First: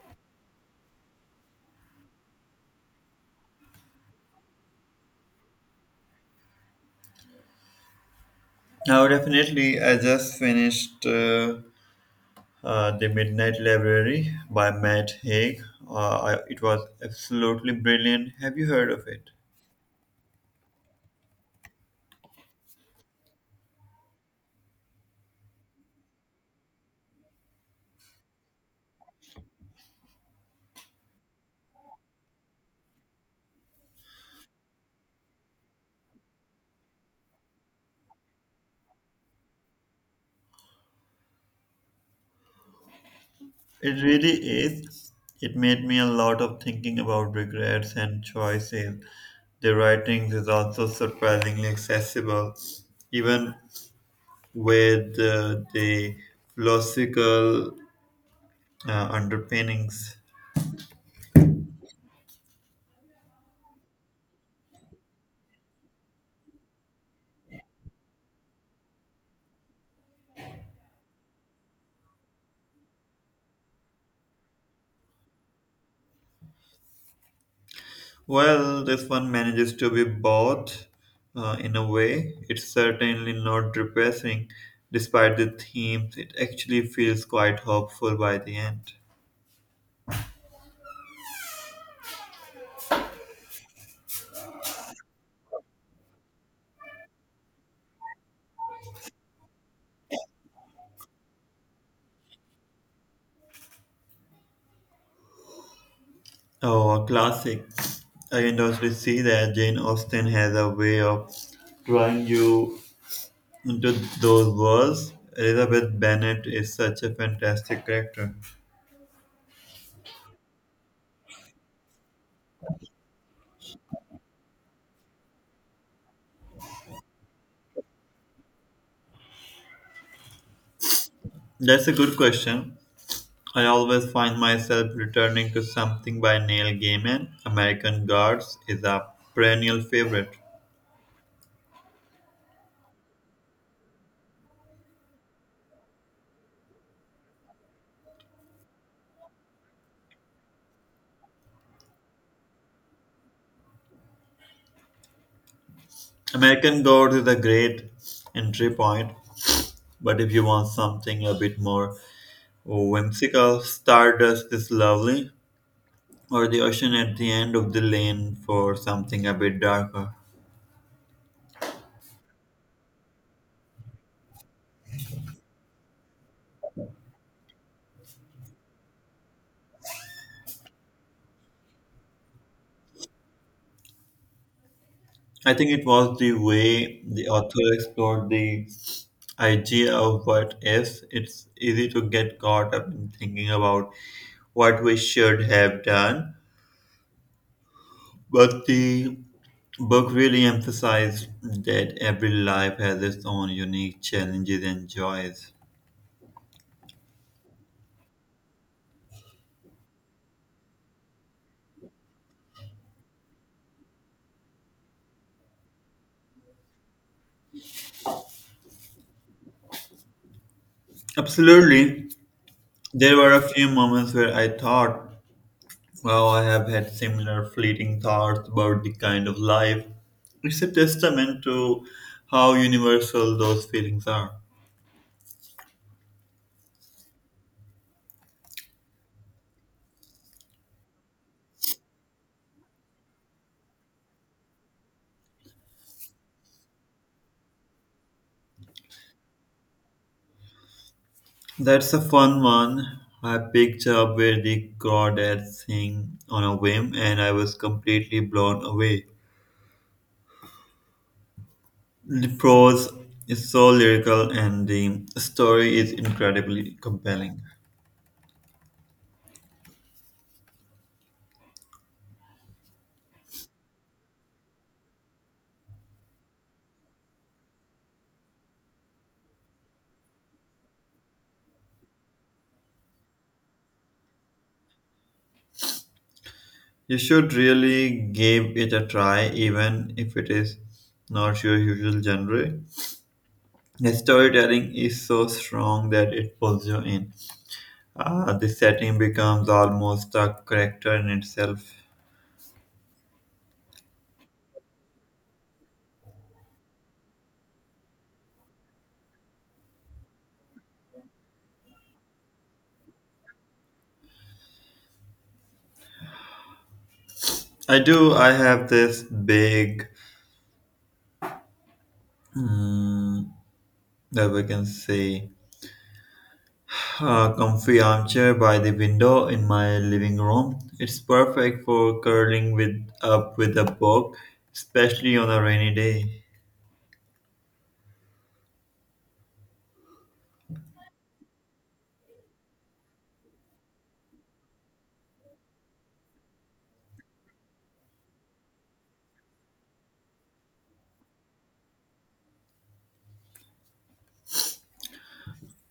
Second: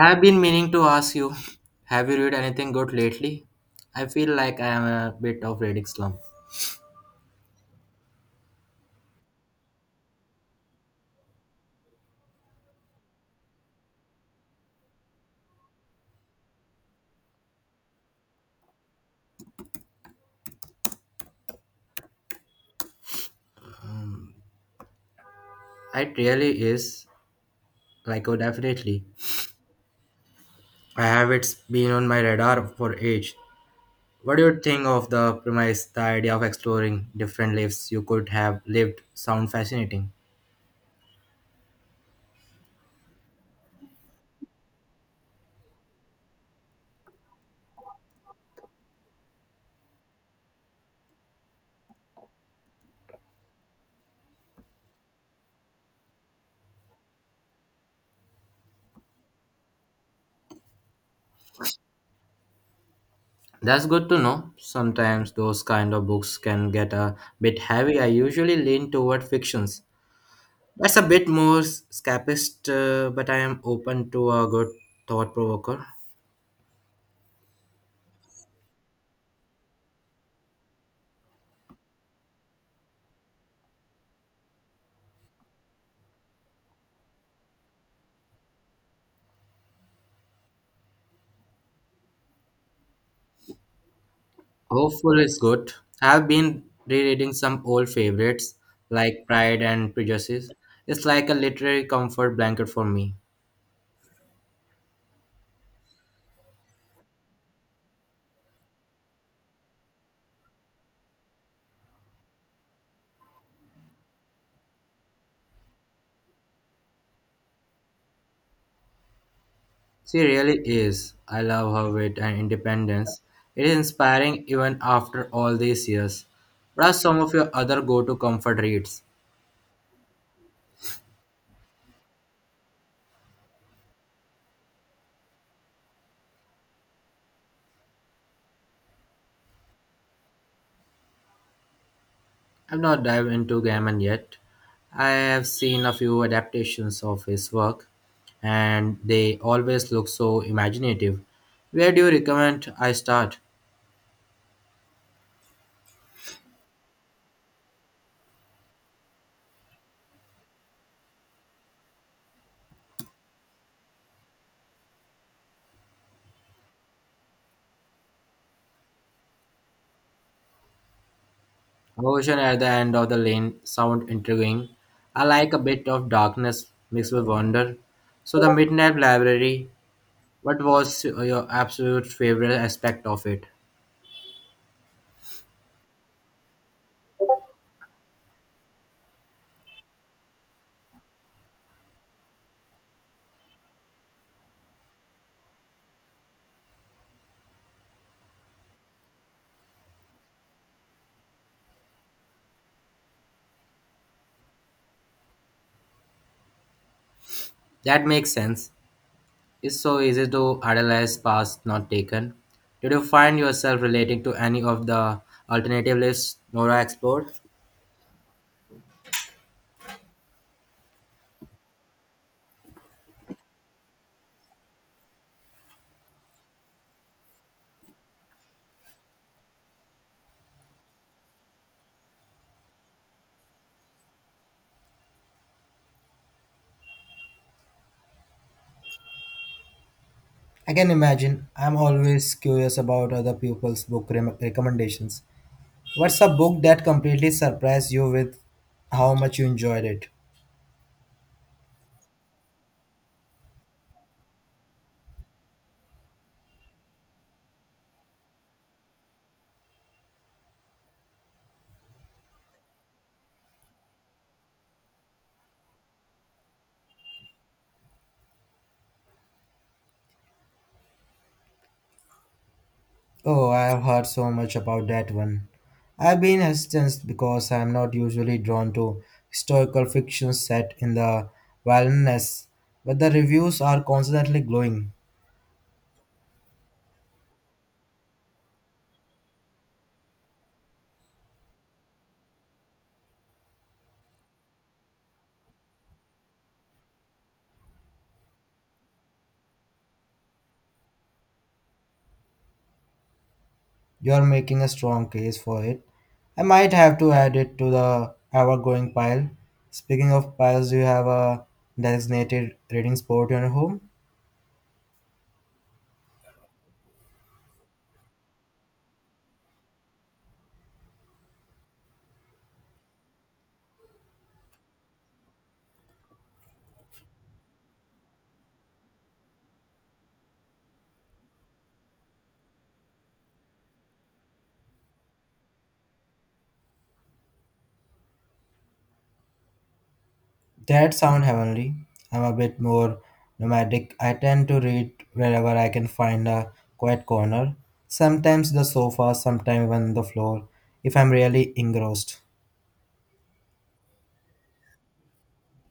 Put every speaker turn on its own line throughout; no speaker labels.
I've been meaning to ask you, have you read anything good lately? I feel like I am a bit of reading slump.
Now, definitely, I just finished The Midnight Library by Matt Haig. It was absolutely brilliant. Have you heard of it?
Mm, it really is, like oh definitely. I have it's been on my radar for age. What do you think of the premise, the idea of exploring different lives you could have lived sound fascinating?
It really is. It made me a lot of thinking about regrets and choices. The writing is also surprisingly accessible, even with the philosophical underpinnings.
That's good to know. Sometimes those kind of books can get a bit heavy. I usually lean toward fictions, that's a bit more scapist, but I am open to a good thought provoker.
Well, this one manages to be both in a way. It's certainly not depressing, despite the themes. It actually feels quite hopeful by the end.
Hopeful is good. I've been rereading some old favorites like Pride and Prejudice. It's like a literary comfort blanket for me.
Oh, a classic. I can also see that Jane Austen has a way of drawing you into those worlds. Elizabeth Bennet is such a fantastic character.
She really is. I love her wit and independence. It is inspiring even after all these years. What are some of your other go to comfort reads?
That's a good question. I always find myself returning to something by Neil Gaiman. American Gods is a perennial favorite.
I've not dived into Gaiman yet. I have seen a few adaptations of his work, and they always look so imaginative. Where do you recommend I start?
American Gods is a great entry point, but if you want something a bit more whimsical, Stardust is lovely, or The Ocean at the End of the Lane for something a bit darker.
Ocean at the End of the Lane sound intriguing. I like a bit of darkness mixed with wonder. So, The Midnight Library, what was your absolute favorite aspect of it?
I think it was the way the author explored the idea of what is. It's easy to get caught up in thinking about what we should have done. But the book really emphasized that every life has its own unique challenges and joys.
That makes sense. It's so easy to idolize paths not taken. Did you find yourself relating to any of the alternative lists Nora explored?
Absolutely. There were a few moments where I thought, wow, I have had similar fleeting thoughts about the kind of life. It's a testament to how universal those feelings are.
I can imagine. I'm always curious about other people's recommendations. What's a book that completely surprised you with how much you enjoyed it?
That's a fun one. I picked up where the crawdads sing on a whim and I was completely blown away. The prose is so lyrical and the story is incredibly compelling.
Oh, I have heard so much about that one. I've been hesitant because I'm not usually drawn to historical fiction set in the wilderness, but the reviews are constantly glowing.
You should really give it a try, even if it is not your usual genre. The storytelling is so strong that it pulls you in. The setting becomes almost a character in itself.
You're making a strong case for it. I might have to add it to the ever growing pile. Speaking of piles, do you have a designated reading spot in your home?
I do, I have this big, mm, that we can say. A comfy armchair by the window in my living room. It's perfect for curling with up with a book, especially on a rainy day.
That sound heavenly. I'm a bit more nomadic. I tend to read wherever I can find a quiet corner. Sometimes the sofa, sometimes even the floor, if I'm really engrossed.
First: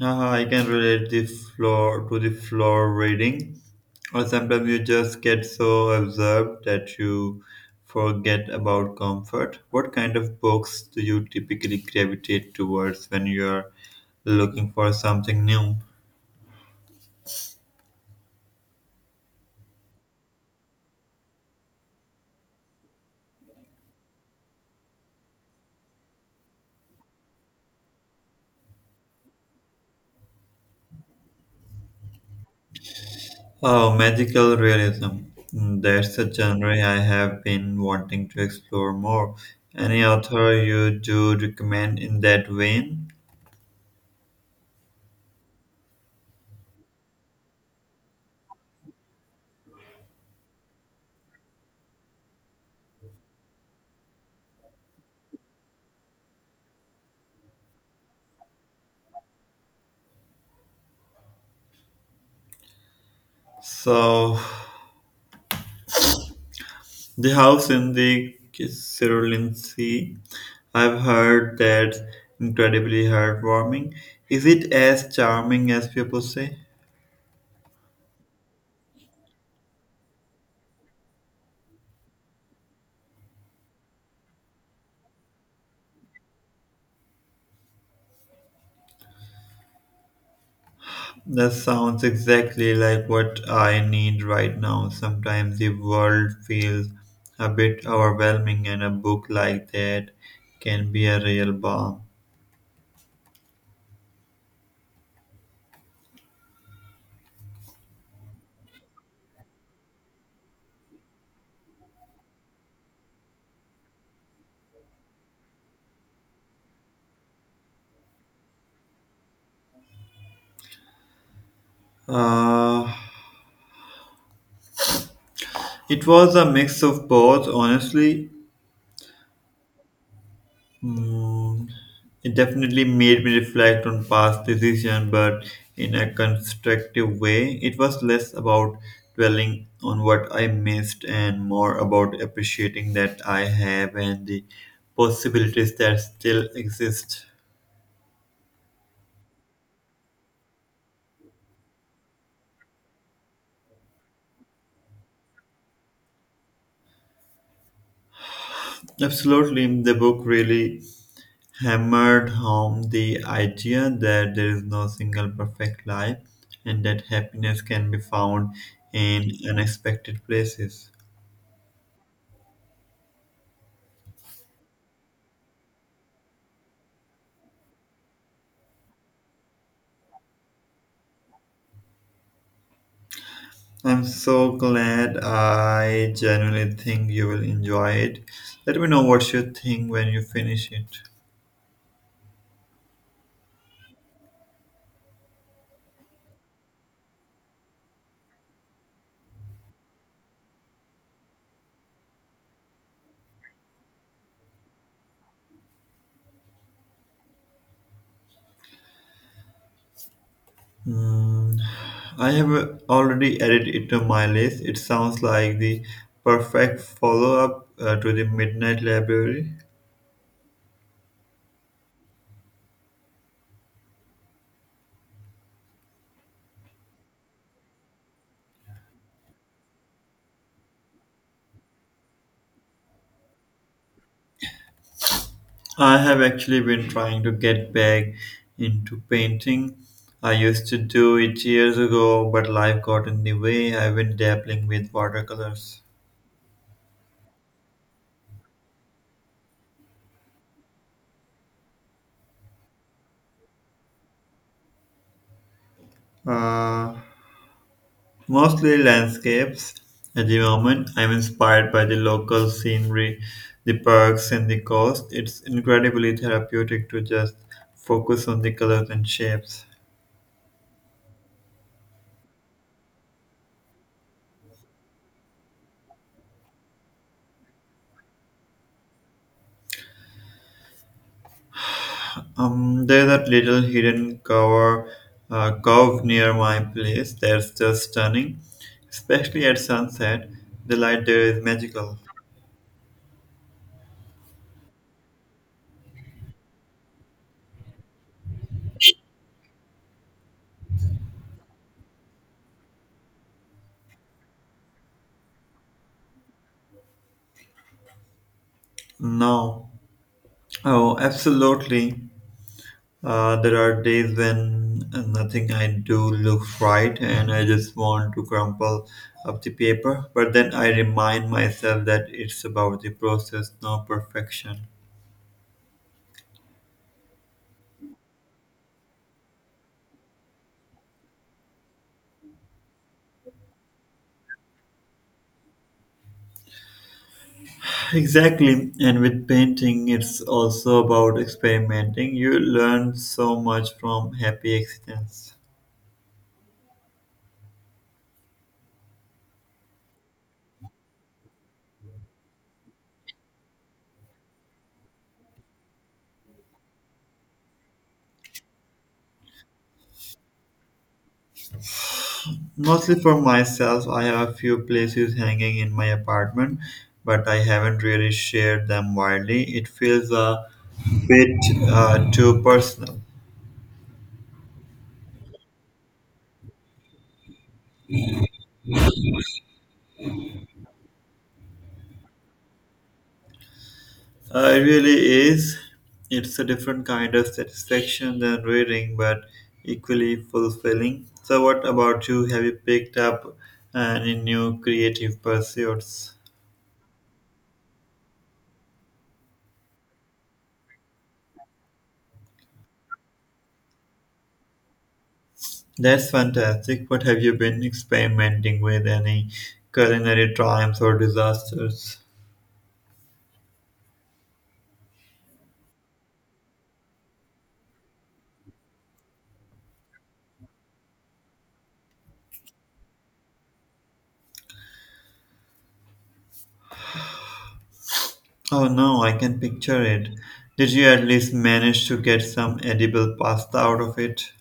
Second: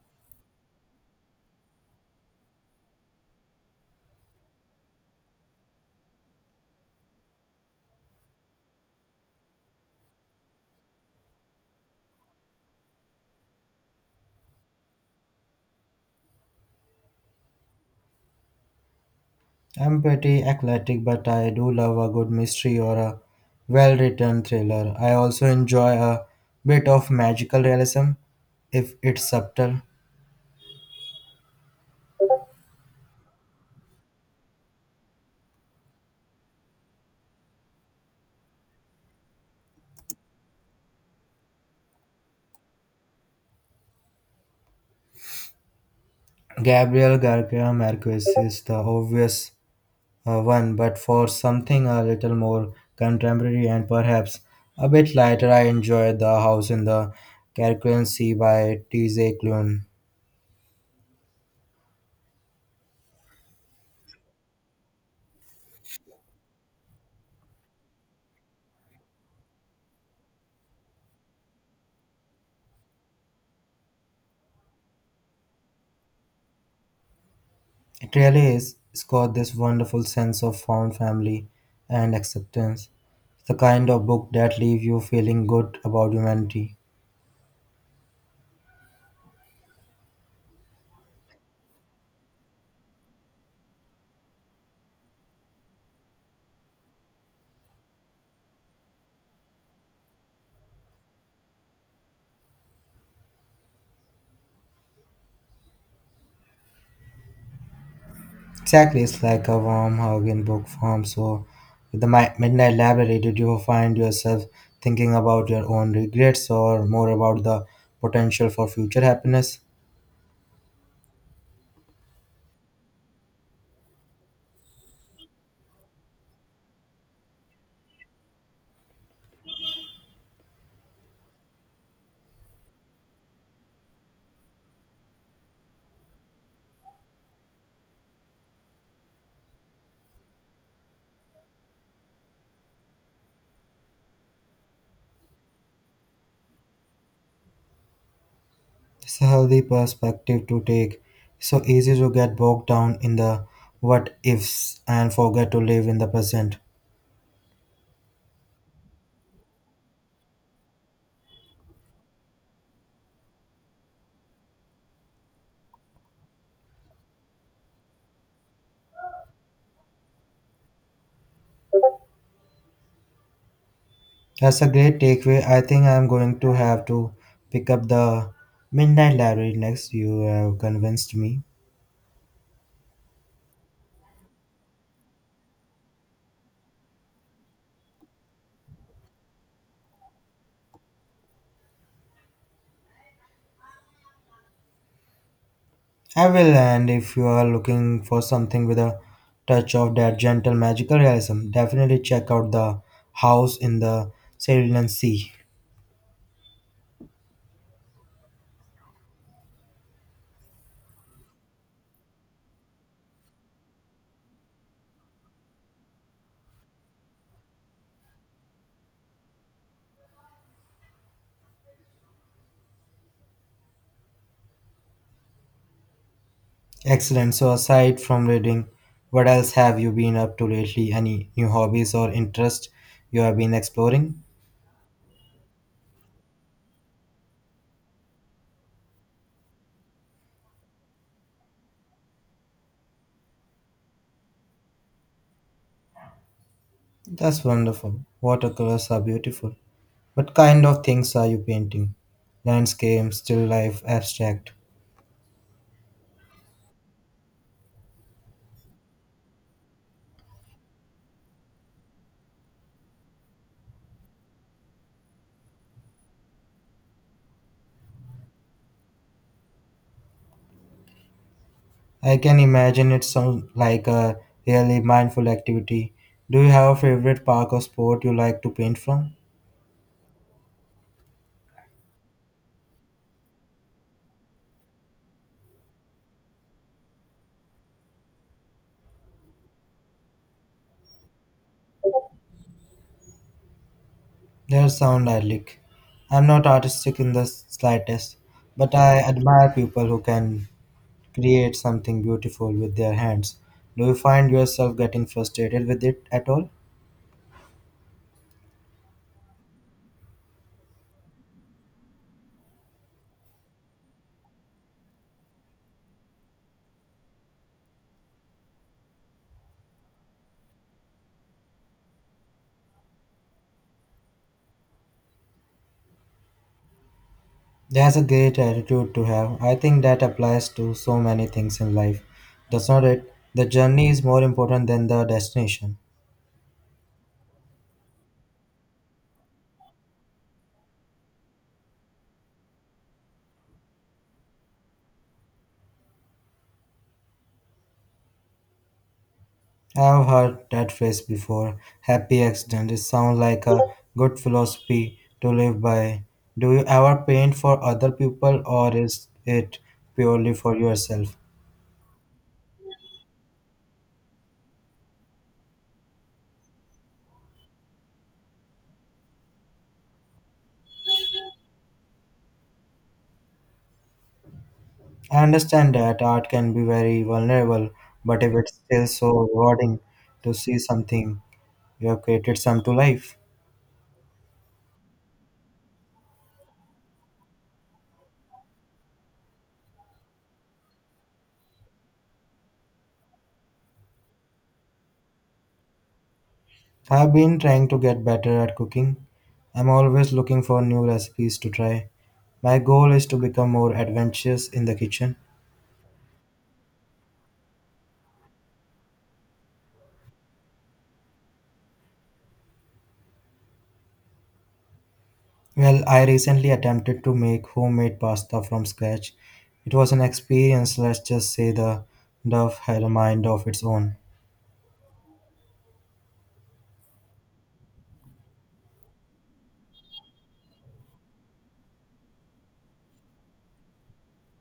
Haha, I can relate the floor to the floor reading, or sometimes you just get so absorbed that you forget about comfort. What kind of books do you typically gravitate towards when you're looking for something new?
I'm pretty eclectic, but I do love a good mystery or a well written thriller. I also enjoy a bit of magical realism if it's subtle.
Oh, magical realism. That's a genre I have been wanting to explore more. Any author you do recommend in that vein?
Gabriel Garcia Marquez is the obvious one, but for something a little more contemporary and perhaps a bit lighter, I enjoy The House in the Caribbean Sea by T.J. Klune.
So, The House in the Cerulean Sea. I've heard that's incredibly heartwarming. Is it as charming as people say?
It really is. It's got this wonderful sense of found family and acceptance. It's the kind of book that leave you feeling good about humanity.
That sounds exactly like what I need right now. Sometimes the world feels a bit overwhelming, and a book like that can be a real balm.
Exactly, it's like a warm hug in book form. So, with the Midnight Library, did you find yourself thinking about your own regrets or more about the potential for future happiness?
Uh, it was a mix of both, honestly. Mm, it definitely made me reflect on past decisions, but in a constructive way. It was less about dwelling on what I missed and more about appreciating that I have and the possibilities that still exist.
It's a healthy perspective to take. So easy to get bogged down in the what ifs and forget to live in the present.
Absolutely, the book really hammered home the idea that there is no single perfect life and that happiness can be found in unexpected places.
That's a great takeaway. I think I'm going to have to pick up the Midnight Library next. You have convinced me.
I'm so glad. I genuinely think you will enjoy it. Let me know what you think when you finish it.
I will, and if you are looking for something with a touch of that gentle magical realism, definitely check out The House in the Cerulean Sea.
Hmm, I have already added it to my list. It sounds like the perfect follow up to the Midnight Library.
Excellent. So, aside from reading, what else have you been up to lately? Any new hobbies or interests you have been exploring?
I have actually been trying to get back into painting. I used to do it years ago, but life got in the way. I've been dabbling with watercolors.
That's wonderful. Watercolors are beautiful. What kind of things are you painting? Landscape, still life, abstract?
Uh, Mostly landscapes. At the moment, I'm inspired by the local scenery, the parks, and the coast. It's incredibly therapeutic to just focus on the colors and shapes.
I can imagine, it sounds like a really mindful activity. Do you have a favorite park or sport you like to paint from?
There's that little hidden cover, cove near my place that's just stunning, especially at sunset. The light there is magical.
That sound idyllic. I'm not artistic in the slightest, but I admire people who can create something beautiful with their hands. Do you find yourself getting frustrated with it at all?
No. Oh, absolutely. There are days when nothing I do looks right and I just want to crumple up the paper, but then I remind myself that it's about the process, not perfection.
That's a great attitude to have. I think that applies to so many things in life. Does not it. The journey is more important than the destination.
Exactly, and with painting, it's also about experimenting. You learn so much from happy accidents.
I have heard that phrase before. Happy accident. It sounds like a good philosophy to live by. Do you ever paint for other people or is it purely for yourself?
Mostly for myself, I have a few places hanging in my apartment, but I haven't really shared them widely. It feels a bit too personal.
I understand that art can be very vulnerable, but if it's still so rewarding to see something you have created some to life.
It really is. It's a different kind of satisfaction than reading, but equally fulfilling. So, what about you? Have you picked up any new creative pursuits?
I've been trying to get better at cooking. I'm always looking for new recipes to try. My goal is to become more adventurous in the kitchen.
That's fantastic. What have you been experimenting with? Any culinary triumphs or disasters?
Well, I recently attempted to make homemade pasta from scratch. It was an experience, let's just say the dough had a mind of its own.
Oh no, I can picture it. Did you at least manage to get some edible pasta out of it?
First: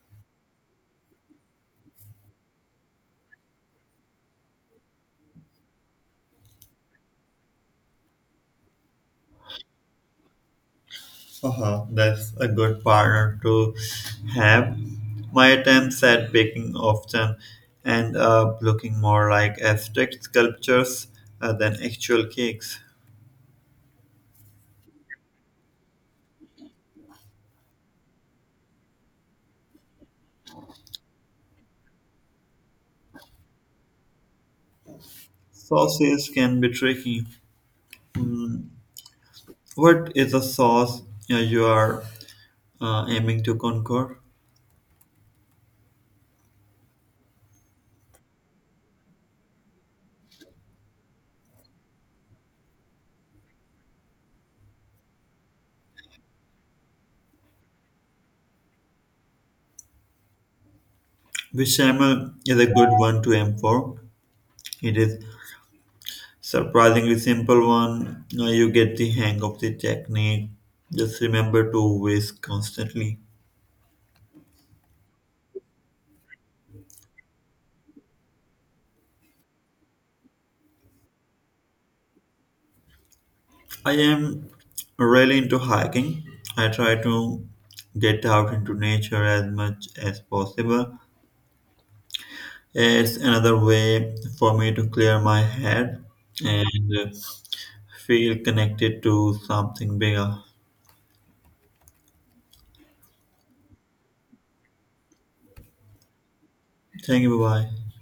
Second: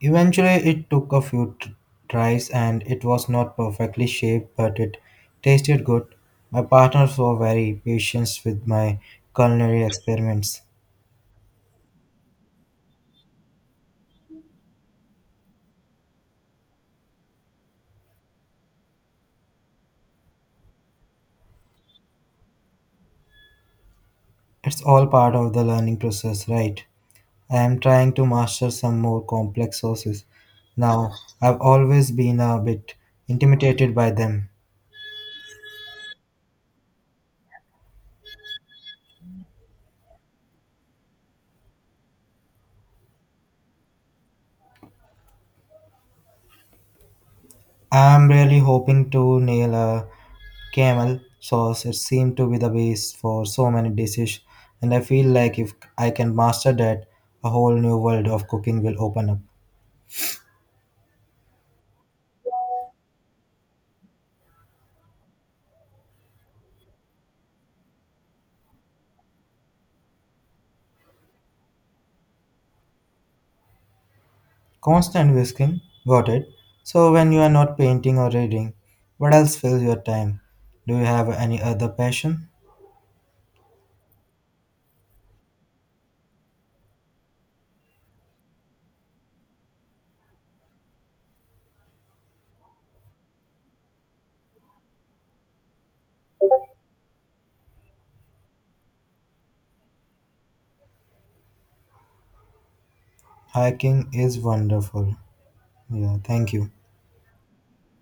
Eventually, it took a few tries and it was not perfectly shaped, but it tasted good. My partners were very patient with my culinary experiments.
Haha, that's a good partner to have. My attempts at baking often end up looking more like abstract sculptures than actual cakes.
It's all part of the learning process, right? I am trying to master some more complex sources. Now, I've always been a bit intimidated by them.
Sauces can be tricky. Mm, what is a sauce you are aiming to conquer?
I'm really hoping to nail a camel sauce. It seemed to be the base for so many dishes, and I feel like if I can master that, a whole new world of cooking will open up.
Bechamel is a good one to aim for. It is surprisingly simple one. You get the hang of the technique. Just remember to whisk constantly.
Constant whisking, got it. So when you are not painting or reading, what else fills your time? Do you have any other passion?
I am really into hiking. I try to get out into nature as much as possible. It's another way for me to clear my head and feel connected to something bigger.
Hiking is wonderful. Yeah, thank you.
Thank you. Bye bye.